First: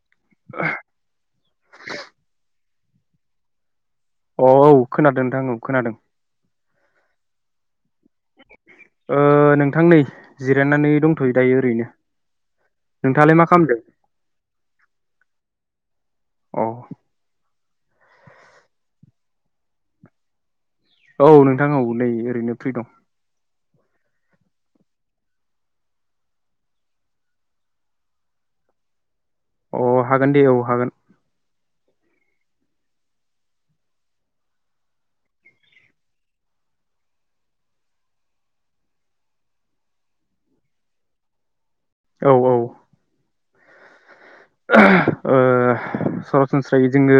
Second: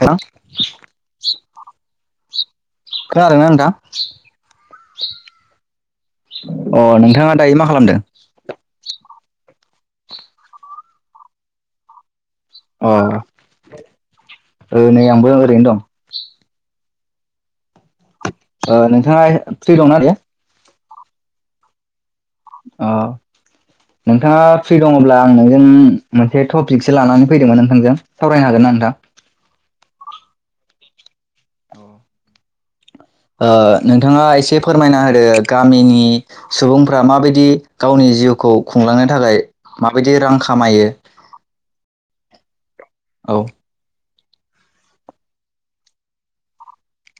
Hello. खोनादोंना नोंथां? अ औ खोनादों नोंथां औ खोनादों अ नोंथाङा दायो मा खालामदों? ओ नों नोंथां नै जिरायनानै दंथ'यो दायो ओरैनो। अ नोंथाङालाय मा खालामदों ओ नै आंबो ओरैनो दं। अ ओ नोंथाङा फ्रि दंना दायो? औ नोंथां औ नै ओरैनो फ्रि दं। अ नोंथाङा फ्रि दङब्ला आं नोंजों मोनसे टपिकसो लानानै फैदोंमोन नोंथांजों सावरायनो हागोन ना नोंथां? अ हागोन दे औ हागोन। ओ नोंथाङा एसे फोरमायना होदो गामिनि सुबुंफ्रा माबायदि गावनि जिउखौ खुंलांनो थाखाय माबायदि रां खामायो। औ औ औ ओ सरासनस्रायै जोङो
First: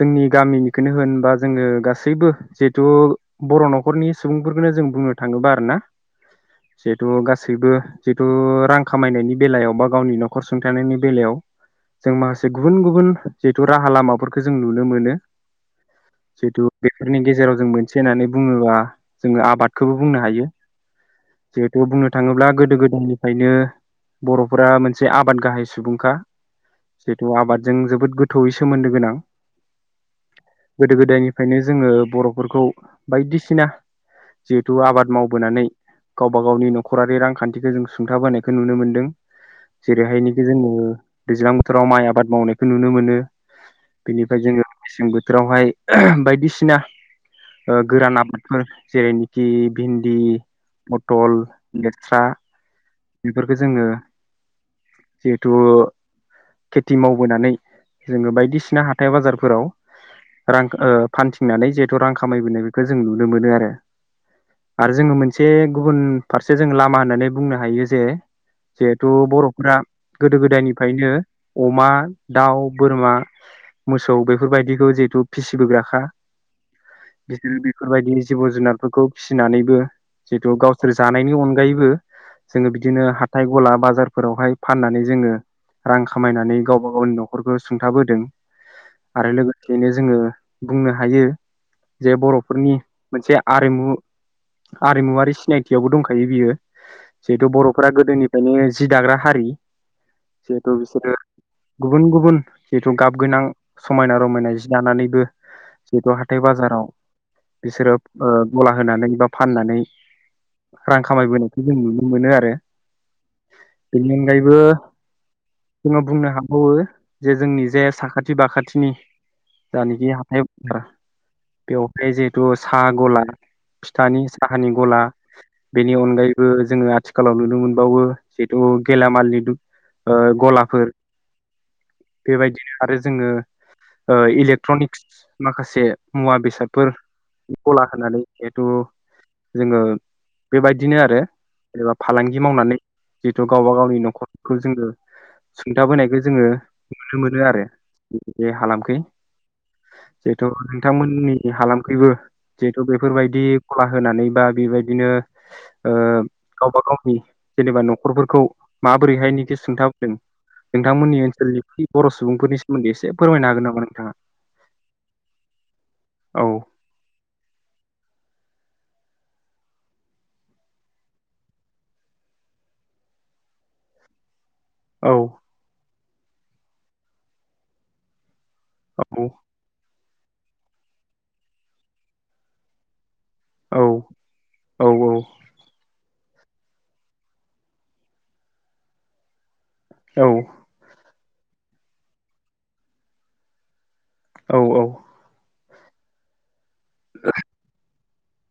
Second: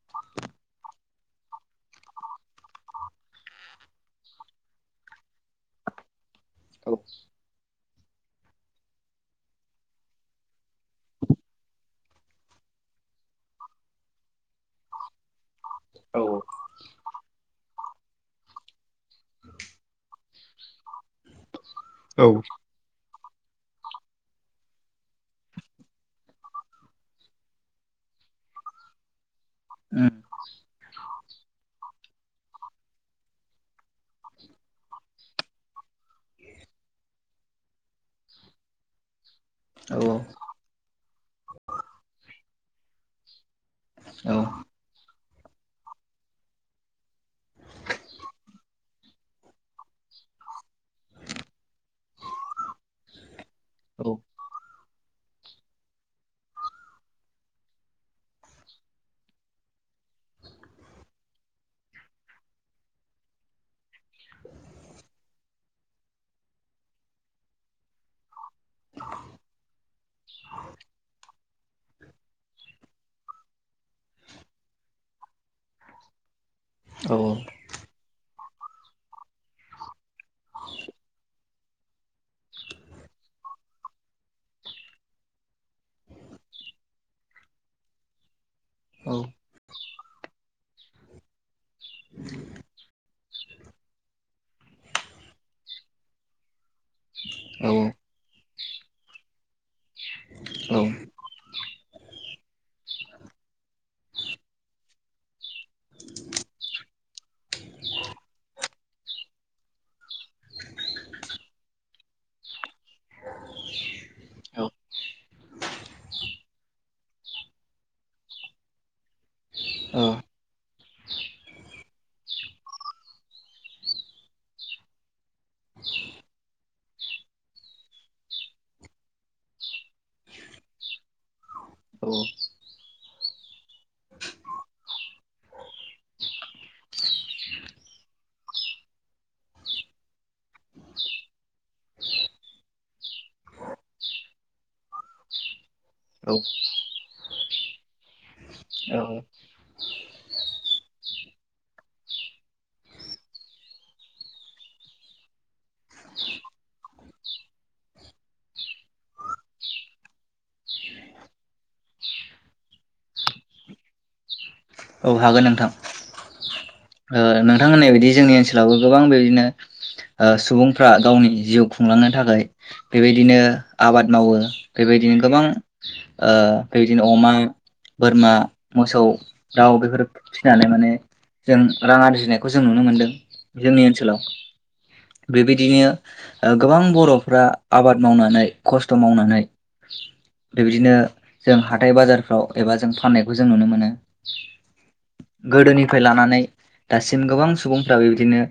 जोंनि गामिनिखौनो होनबा जोङो गासैबो जिहेथु बर' न'खरनि सुबुंफोरखौनो जों बुंनो थाङोबा आरो ना? औ जिहेथु गासैबो जिथु रां खामायनायनि बेलायावबा गावनि न' सुं थानायनि बेलायाव जों माखासे गुबुन गुबुन जिहेथु राहा लामाफोरखौ जों नुनो मोनो। औ जितु बेफोरनि गेजेराव जों मोनसे से होननानै बुङोब्ला जोङो आबादखौबो बुंनो हायो। जिहेतथु बुंनो औ थाङोब्ला गोदो गोदायनि ओंखायनो बर'फोरा मोनसे आबाद गाहाय सुबुंखा जिहेथु आबादजों जोबोद गोथौयै सोमोन्दो गोनां औ गोदो गोदायनिफ्रायनो जोङो। बर'फोरखौ बायदिसिना जिहेथु आबाद मावबोनानै गावबा गावनि नखरारि रांखान्थिखौ जों सुंथाबोनायखौ नुनो मोन्दों। जेरैहायनोखि जोङो दैज्लां बोथोराव माइ आबाद मावनायखौ नुनो मोनो। बेनिफ्राय जोङो मेसें बोथो जेरावहाय बायदिसिना गोरान आबादफोर जेरैनोखि भिन्दि, पटल, लेस्रा बेफोरखो जोङो जिहेथु खेथि मावबोनानै जोङो बायदिसिना हाथाय बाजारफोराव रां ओ फानथिंनानै जिहेथु रां खामायबोनाय बेखौ जों नुनो मोनो आरो आरो जोङो मोनसे गुबुन फारसे जों लामा होननानै बुंनो हायो जे जिहेथु बर'फोरा गोदो गोदायनिफ्रायनो अमा, दाउ, बोरमा, मोसौ बेफोरबायदिखौ जिहेथु फिसिबोग्राखा। [unintelligible] बेफोरबायदि जिब जुनारफोरखौ फिसिनानैबो जिथु गावसोर जानायनि अनगायैबो [unintelligible] जोङो बिदिनो हाथाय गला बाजारफोरावहाय फाननानै जोङो रां खामायनानै गावबा गावनि न'खरखौ सुंथाबोदों आरो लोगोसेनो जोङो बुंनो हायो। जे बर'फोरनि मोनसे आरिमु आरिमुवारि सिनायथियावबो दंखायो बियो। जिहेतु बर'फोरा गोदोनिफ्रायनो जि दाग्रा हारि [unintelligible] बिसोरो गुबुन गुबुन जिहेथु गाब गोनां समायना रमायना जि दानानैबो जिहेथु हाथाय बाजाराव बिसोरो ओ गला होनानै बा फाननानै रां खामायबोनायखौ जों नुनो मोनो आरो बेनि अनगायैबो जोङो बुंनो हाबावो जे जोंनि जे साखाथि बाखाथिनि जानिखि हाथाय बेवहाय जिहेथु साहा गला फिथानि साहानि गला बेनि अनगायैबो जोङो आथिखालाव नुनो मोनबावो जिहेथु गेलामालनि ओ गला फोर बेबायदिनो आरो जोङो ओ इलेक्ट्रनिक्स माखासे मुवा बेसादफोर गला होनानै जिहेथु जोङो बेबायदिनो आरो जेनेबा फालांगि मावनानै जितु गावबा गावनि न'खरखौ जोङो सुंथाबोनायखौ औ औ जोङो नुनो मोनो आरो बे हालामखै औ जिहेथु नोंथांमोननि हालामखैबो जिहेथु बेफोरबायदि गला होनानै बा बेबायदिनो ओ गावबा गावनि जेनेबा न'खरफोरखौ माबोरैहाय निख सोंथाबोदों नोंथांमोननि ओनसोलनि थि बर' सुबुंफोरनि सोमोन्दै एसे फोरमायनो हागोन नामा नोंथाङा औ हागोन नोंथां औ ओ नोंथां होननाय बायदि जोंनि ओन सोलावबो गोबां बेदिनो ओ सुबुंफ्रा गावनि जिउ खुंलांनो थाखाय बेबायदिनो आबाद मावो बेबायदिनो औ गोबां ओ बेबादिनो अमा बोरमा मोसौ औ दाउ बेफोर फिसिनानै माने जों रां आरिजिनायखौ जों नुनो मोन्दों औ जोंनि ओनसोलाव औ बेबायदिनो ओ गोबां बर'फ्रा आबाद मावनानै खस्थ' मावनानै औ बेबायदिनो जों हाथाय बाजारफ्राव एबा जों फाननायखौ जों नुनो मोनो औ औ गोदोनिफ्राय लानानै दासिम गोबां सुबुं फोराबो बिदिनो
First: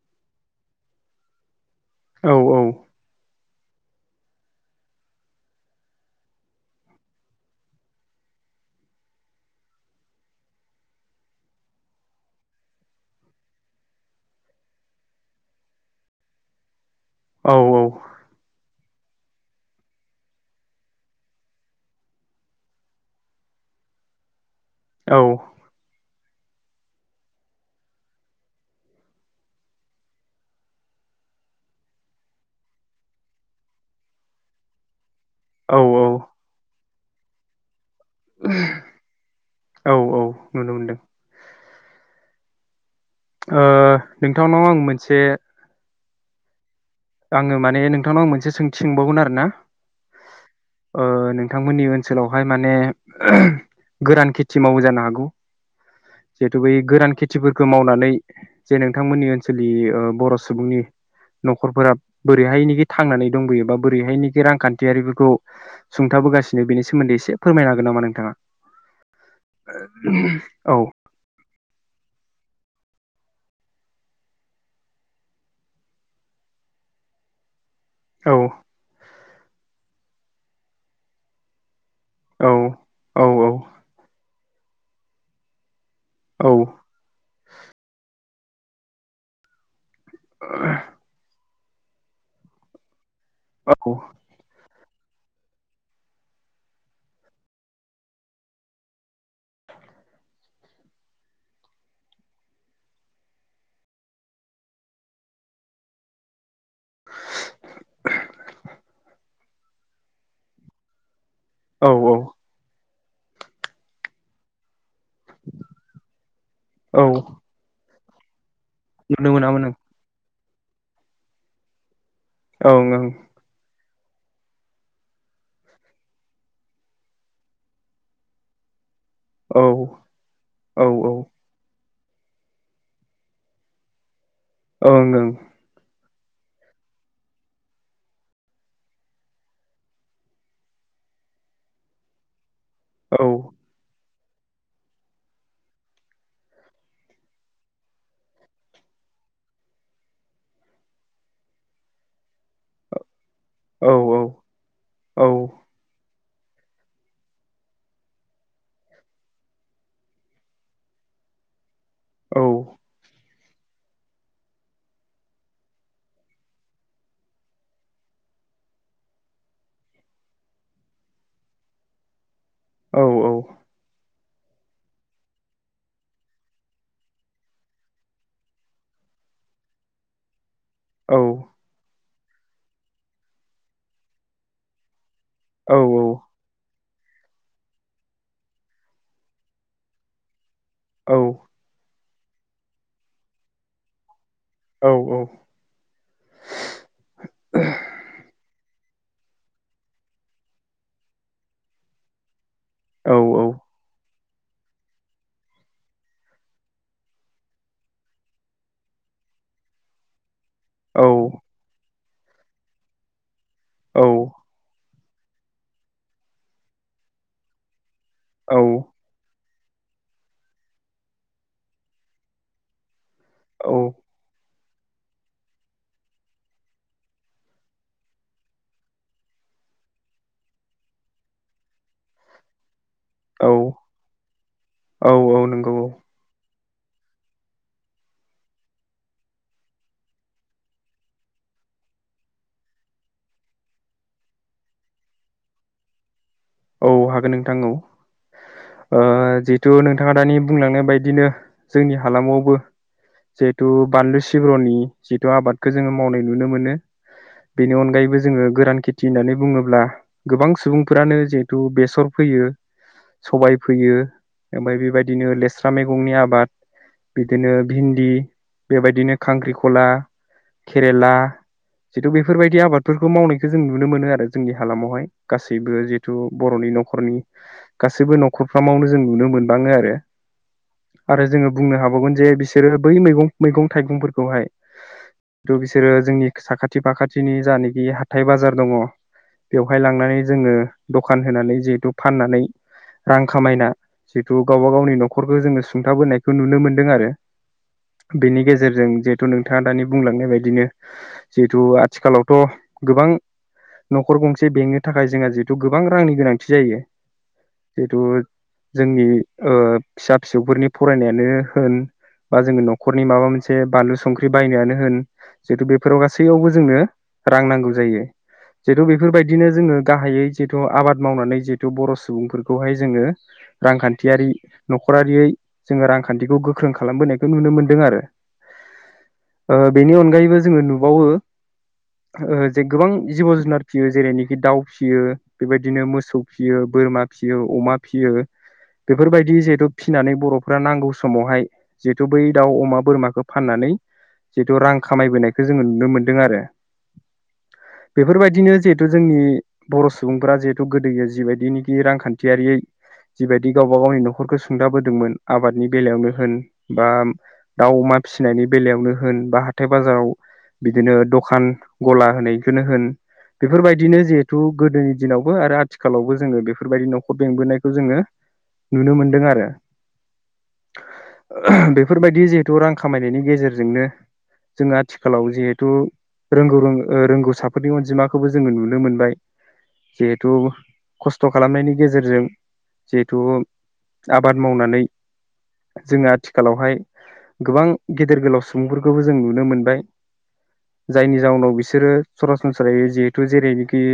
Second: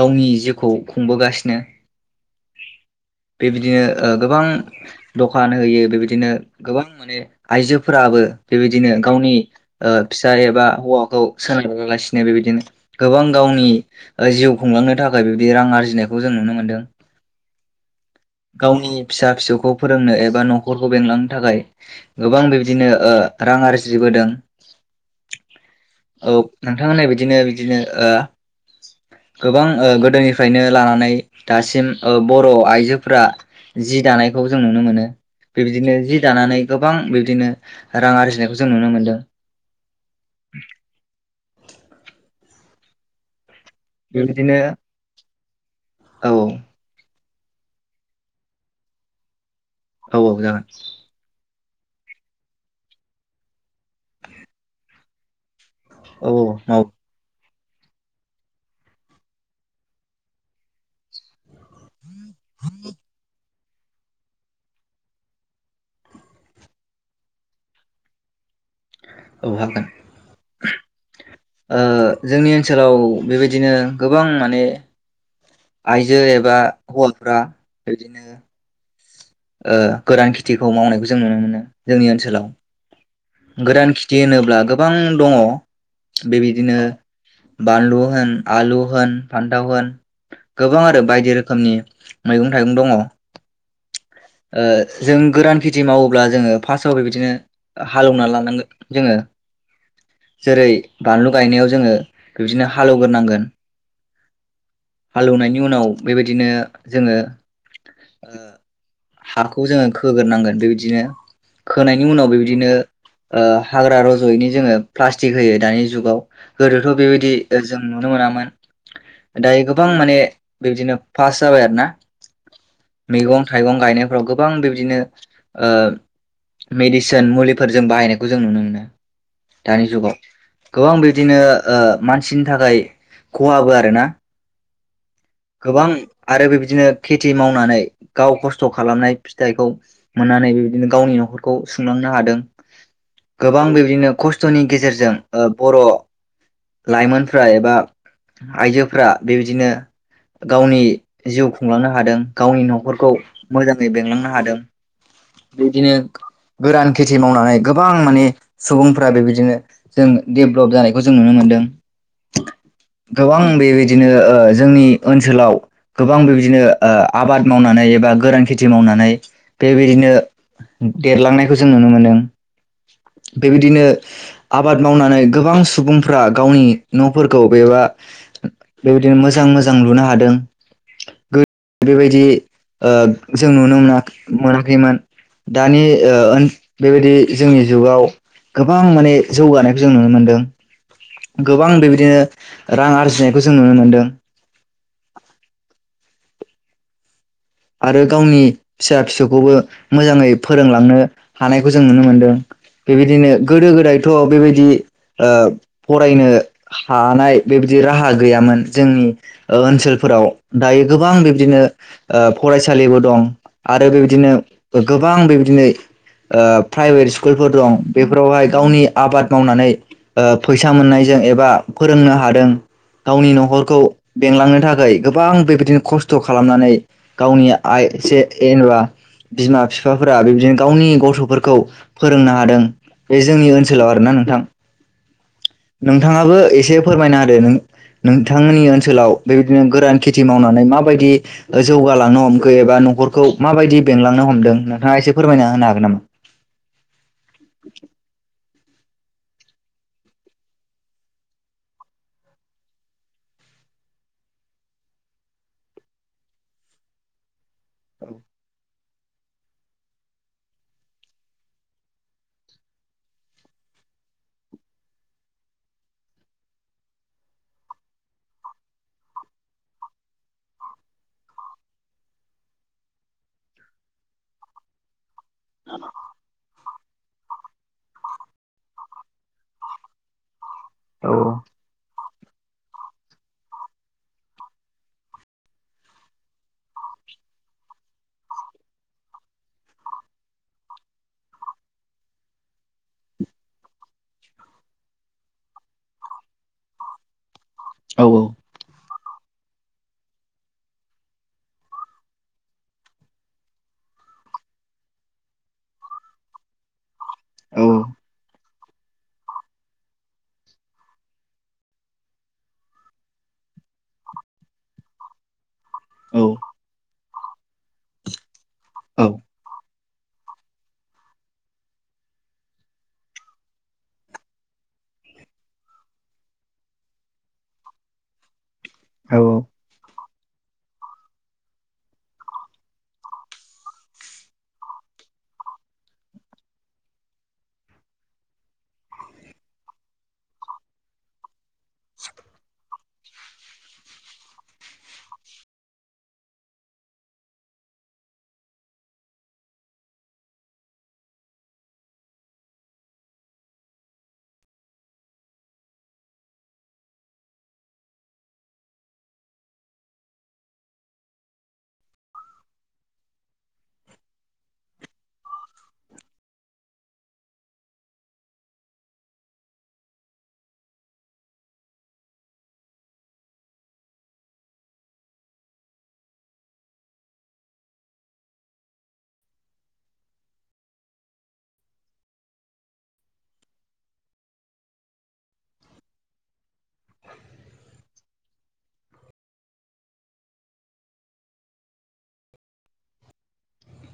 गावनि जिउखौ खुंबोगासिनो औ औ बेबादिनो ओ गोबां दखान होयो बेबादिनो गोबां माने आइजोफोराबो बेबादिनो गावनि ओ फिसाइ एबा हौवाखौ सोनारालासिनो बेबायदिनो गोबां गावनि ओ जिउ खुंलांनो थाखाय बिबादि रां आरजिनायखौ जों नुनो मोनदों औ औ गावनि फिसा फिसौखौ फोरोंनो एबा न'खरखौ बेंलांनो थाखाय गोबां बिबादिनो ओ रां आरजिबोदों औ ओ नोंथां होन्नाय बायदिनो बिदिनो ओ गोबां ओ गोदोनिफ्रायनो लानानै दासिम ओ बर' आइजोफोरा जि दानायखौ जों नुनो मोनो बेबादिनो जि औ दानानै गो गोबां बिबदिनो रां आरजिनायखौ जों नुनो मोनदों औ औ नुनो मोनदों [inaudible] ओ बेबायदिनो नोंथांनाव आं मोनसे औ आङो माने नोंथांनाव मोनसे सोंथि सोंबावगोन आरो ना औ औ जागोन थांमोननि ओनसोलावहाय माने गोरान खेथि मावो जानो हागौ औ औ जिहेतु बै माव गोरान खेथिफोर खो मावनानै जे नोंथांमोननि ओनसोलनि ओ बर' सुबुंनि न'खरफोरा बोरैहायनिखि थांनानै दंबोैयोबा बोरैहायनिखि रांखान्थियारिफोरखौ सुंथाबोगासिनो बेनि सोमोन्दै एसे फोरमायनो हागोन नामा नोंथाङा औ हागोन [unintelligible] औ ओ जोंनि ओनसोलाव बेबायदिनो गोबां माने आयजो एबा हौवाफ्रा औ इदिनो ओ गोरान खिथिखौ मावनायखौ जों नुनो मोनो जोंनि ओनसोलाव औ औ गोरान खिथि होनो ब्ला गोबां दङ औ बेबिदिनो बानलु होन आलु होन फान्थाव होन गोबां आरो बायदि रो खोमनि मैगं थाइगं दङ औ ओ जों गोरान खेथि मावोब्ला जोङो फार्स्टआव बेबायदिनो हालेवना लानांगोन जोङो जेरै बानलु गायनायाव जोङो बिदिनो हालेवग्रोनांगोन हालौवनायनि उनाव बेबायदिनो जोङो ओ हाखौ जोङो खोगोरनांगोन बेबायदिनो औ खोनायनि उनाव औ बेबायदिनो ओ हाग्रा रज'यैनि जोङो प्लास्टिक होयो दानि जुगाव गोदोथ' औ बेबायदि जों नुनो मोनामोन नुनो दायो मोनामोन गोबां माने बिबायदिनो फास् जाबाय आरो ना औ ओं फां गायनायफ्राव गोबां बिबदिनो ओ मेडिसिन मुलिफोर जों बाहायनायखौ जों नुनो मोनो। ओं दानि जुगाव गोबां ओं औ बिदिनो ओ मानसिनि थाखाय खहाबो आरो ना ओं ओं गोबां आरो बेबायदिनो खेथि मावनानै गाव खस्थ' खालामनाय फिथाइखौ मोननानै बेबायदिनो गावनि न'खरखौ खुंलांनो हादों औ गोबां बेबायदिनो खस्थ'नि गेजेरजों ओ बर' लाइमोनफ्रा एबा आइजोफ्रा बेबायदिनो गावनि जिउ खुंलांनो हादों गावनि न'खरखौ मोजाङै बेंलांनो हादों औ बिदिनो गोरान खेथि मावनानै गोबां माने सुबुंफ्रा बेबायदिनो जों डेभ्लप जानायखौ जों नुनो मोन्दों औ [unintelligible] गोबां बेबायदिनो जोंनि ओनसोलाव गोबां बेबायदिनो ओ आबाद मावनानै एबा गोरान खेथि मावनानै बेबायदिनो देरलांनायखौ जों नुनो मोनदों औ बेबायदिनो आबाद मावनानै गोबां सुबुंफ्रा गावनि न'फोरखौ बेबा बेबायदिनो मोजां मोजां जों लुनो हादों औ गो बेबायदि जि ओ जों नुनो मोना- मोनाखैमोन दानि ओ ओन बेबायदि जोंनि जुगाव गोबां माने जौगानायखौ जों नुनो मोनदों औ गोबां बेबायदिनो रां आरजिनायखौ जों नुनो मोनदों औ औ आरो गावनि फिसा फिसौखौबो मोजाङै फोरोंलांनो हानायखौ जों नुनो मोन्दों बेबायदिनो गोदो गोदाय थ' बेबायदि ओ फरायनो हानाय बेबायदि राहा गैयामोन जोंनि ओ ओनसोलफोराव दायो गोबां बिब्दिनो ओ फरायसालिबो दं आरो औ बेबायदिनो गोबां बेबादिनो ओ प्राइभेट स्कुलफोर दं बेफोरावहाय गावनि आबाद मावनानै ओ फैसा मोननायजों एबा फोरोंनो हादों गावनि न'खरखौ बेंलांनो थाखा थाखाय गोबां बेबायदिनो खस्थ' खालामनानै गावनि आइ एसे जेनेबा बिमा बिफाफोरा बेबायदिनो गावनि गथ'फोरखौ फोरोंनो हादों बे जोंनि ओनसोलाव आरोना नोंथां औ औ नोंथाङाबो एसे फोरमायना होदो नों नोंथांनि ओनसोलाव बेबायदिनो गोरान खेथि मावनानै माबायदि जौगालांनो हमखो एबा न'खरखौ माबायदि बेंलांनो हमदों नोंथाङा एसे फोरमायना होनो हागोन नामा औ हागोन नोंथां औ ओ जिहेतु नोंथाङा दानि बुंलांनाय बदिनो जोंनि हालामावबो जिहेतु बानलु सिब्र'नि जितु आबादखौ जोङो मावनाय नुनो मोनो बेनि अनगायैबो जोङो गोरान खेथि होननानै बुङोब्ला गोबां सुबुंफोरानो जे थु बेसर फोयो सबाय फोयो ओमफ्राय बेबायदिनो लेस्रा मैगंनि आबाद बिदिनो भिन्दि बेबायदिनो खांख्रिखला केरेला जिथु बेफोरबायदि आबादफोरखौ मावनायखौ जों नुनो मोनो आरो जोंनि हालामावहाय गासैबो जिथु न'नि नखरनि गासैबो न'खरफ्रामावनो जों नुनो मोनबाङो आरो औ आरो जोङो बुंनो हाबावगोन जे बिसोरो बै मैगं मैगं थाइगंफोरखौहाय थ बिसोरो जोंनि साखाथि फाखाथिनि जानाखि हाथाय बाजार दङ बेवहाय लांनानै जोङो दखान होनानै जिहेतु फाननानै रां खामायना बेखौ गावबा गावनि न'खरखौ जोङो सुंथाबोनायखौ नुनो मोनदों आरो औ बेनि गेजेरजों जे नोंथाङा दानि बुंलांनाय बायदिनो जिहेथु आथिखालावथ' गोबां न'खर गंसे बेंनो थाखाय जोंहा जि थु गोबां रांनि गोनांथि जायो औ जिथ' जोंनि ओ फिसा फिसौफोरनि फरायनायानो होन बा जोङो न'खरनि माबा मोनसे बानलु संख्रि बायनायानो होन जिहेतु बेफोराव औ गासैयावबो जोंनो रां नांगौ जायो जेथु औ बेफोरबायदिनो जोङो गाहायै जिहेथु आबाद मावनानै जिहेथु बर' सुबुंफोरखौहाय जोङो रांखान्थियारि न'खरारियै जोङो रांखान्थिखौ गोख्रों खालामबोनायखौ नुनो मोनदों आरो औ ओ बेनि अनगायै बो जोङो नुबावो ओ जे गोबां जिब जुनार फिसियो जेरैनोखि दाउ फिसियो बेबायदिनो मोसौ फियो बोरमा फिसियो अमा फिसियो बेफोरबायदि जिहेथु फिसिनानै बर'फोरा नांगौ समावहाय जिहेथु बै दाउ अमा बोरमाखौ फाननानै जिहेथु रां खामायबोनायखौ जोङो नुनो मोनदों आरो बेफोरबायदिनो जिहेतु जोंनि बर' सुबुंफोरा जिहेथु गोदो जिबायदिनोखि रांखान्थियारिै जिबायदि गावबा गावनि नखरखौ सुंथाबोदोंमोन आबादनि बेलायावनो होन बा दाउ अमा फिसिनायनि बेलायावनो होन बा हाथाय बाजाराव बिदिनो दखान गला होनायखौनो होन बेफोरबायदिनो जिहेथु गोदोनि दिनावबो आरो आथिखालावबो जोङो बेफोरबायदि न'खर बेंबोनायखौ जोङो नुनो मोनदों आरो बेफोरबायदि जिहेथु रां खामायनायनि गेजेरजोंनो जोङो आथिखालाव जिहेथु रोंगौ ओ रोंगौसाफोरनि अनजिमाखौबो जोङो नुनो मोनबाय जिहेथु खस्थ' खालामनायनि गेजेरजों जिहेथु आबाद मावनानै जोङो आथिखालावहाय गोबां गेदेर गोलाव सुबुंफोरखौबो जों नुनो मोनबाय जायनि जाउनाव बिसोरो सरासनस्रायै जिहेथु जेरैनोखि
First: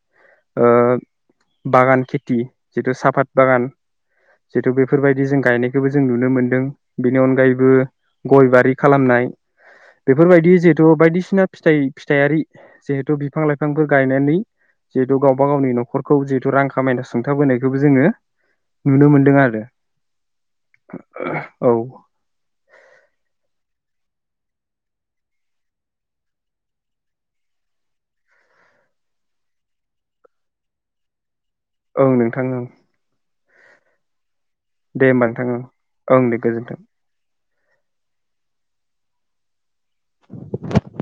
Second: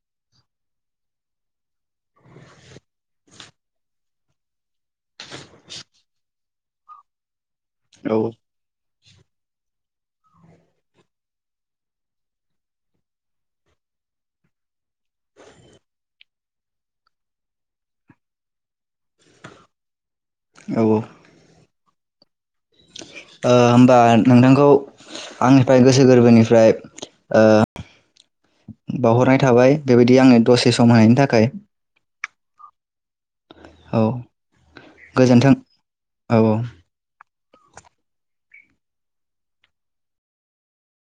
ओ बागान खेथि जिथु साफात बागान जिथु बेफोरबायदि जों गायनायखौबो जों नुनो मोनदों बेनि अनगायै बो औ गय बारि खालामनाय बेफोरबायदि जिहेथु बायदिसिना फिथाइ फिथाइयारि जिहेथु बिफां लाइफांफोर गायनानै जिहेथु गावबा गावनि न'खरखौ जिहेथु रां खामायना सुंथाबोनायखौबो जोङो नुनो मोनदों आरो औ औ ओ होनबा नोंथांखौ आंनिफ्राय गोसो गोरबोनिफ्राय ओ बावहरनाय थाबाय बेबायदि आंनो दसे सम होनायनि थाखाय औ नोंथां औ औ दे होमबा गोजोन्थों नोंथां ओं औ दे गोजोन्थों [inaudible]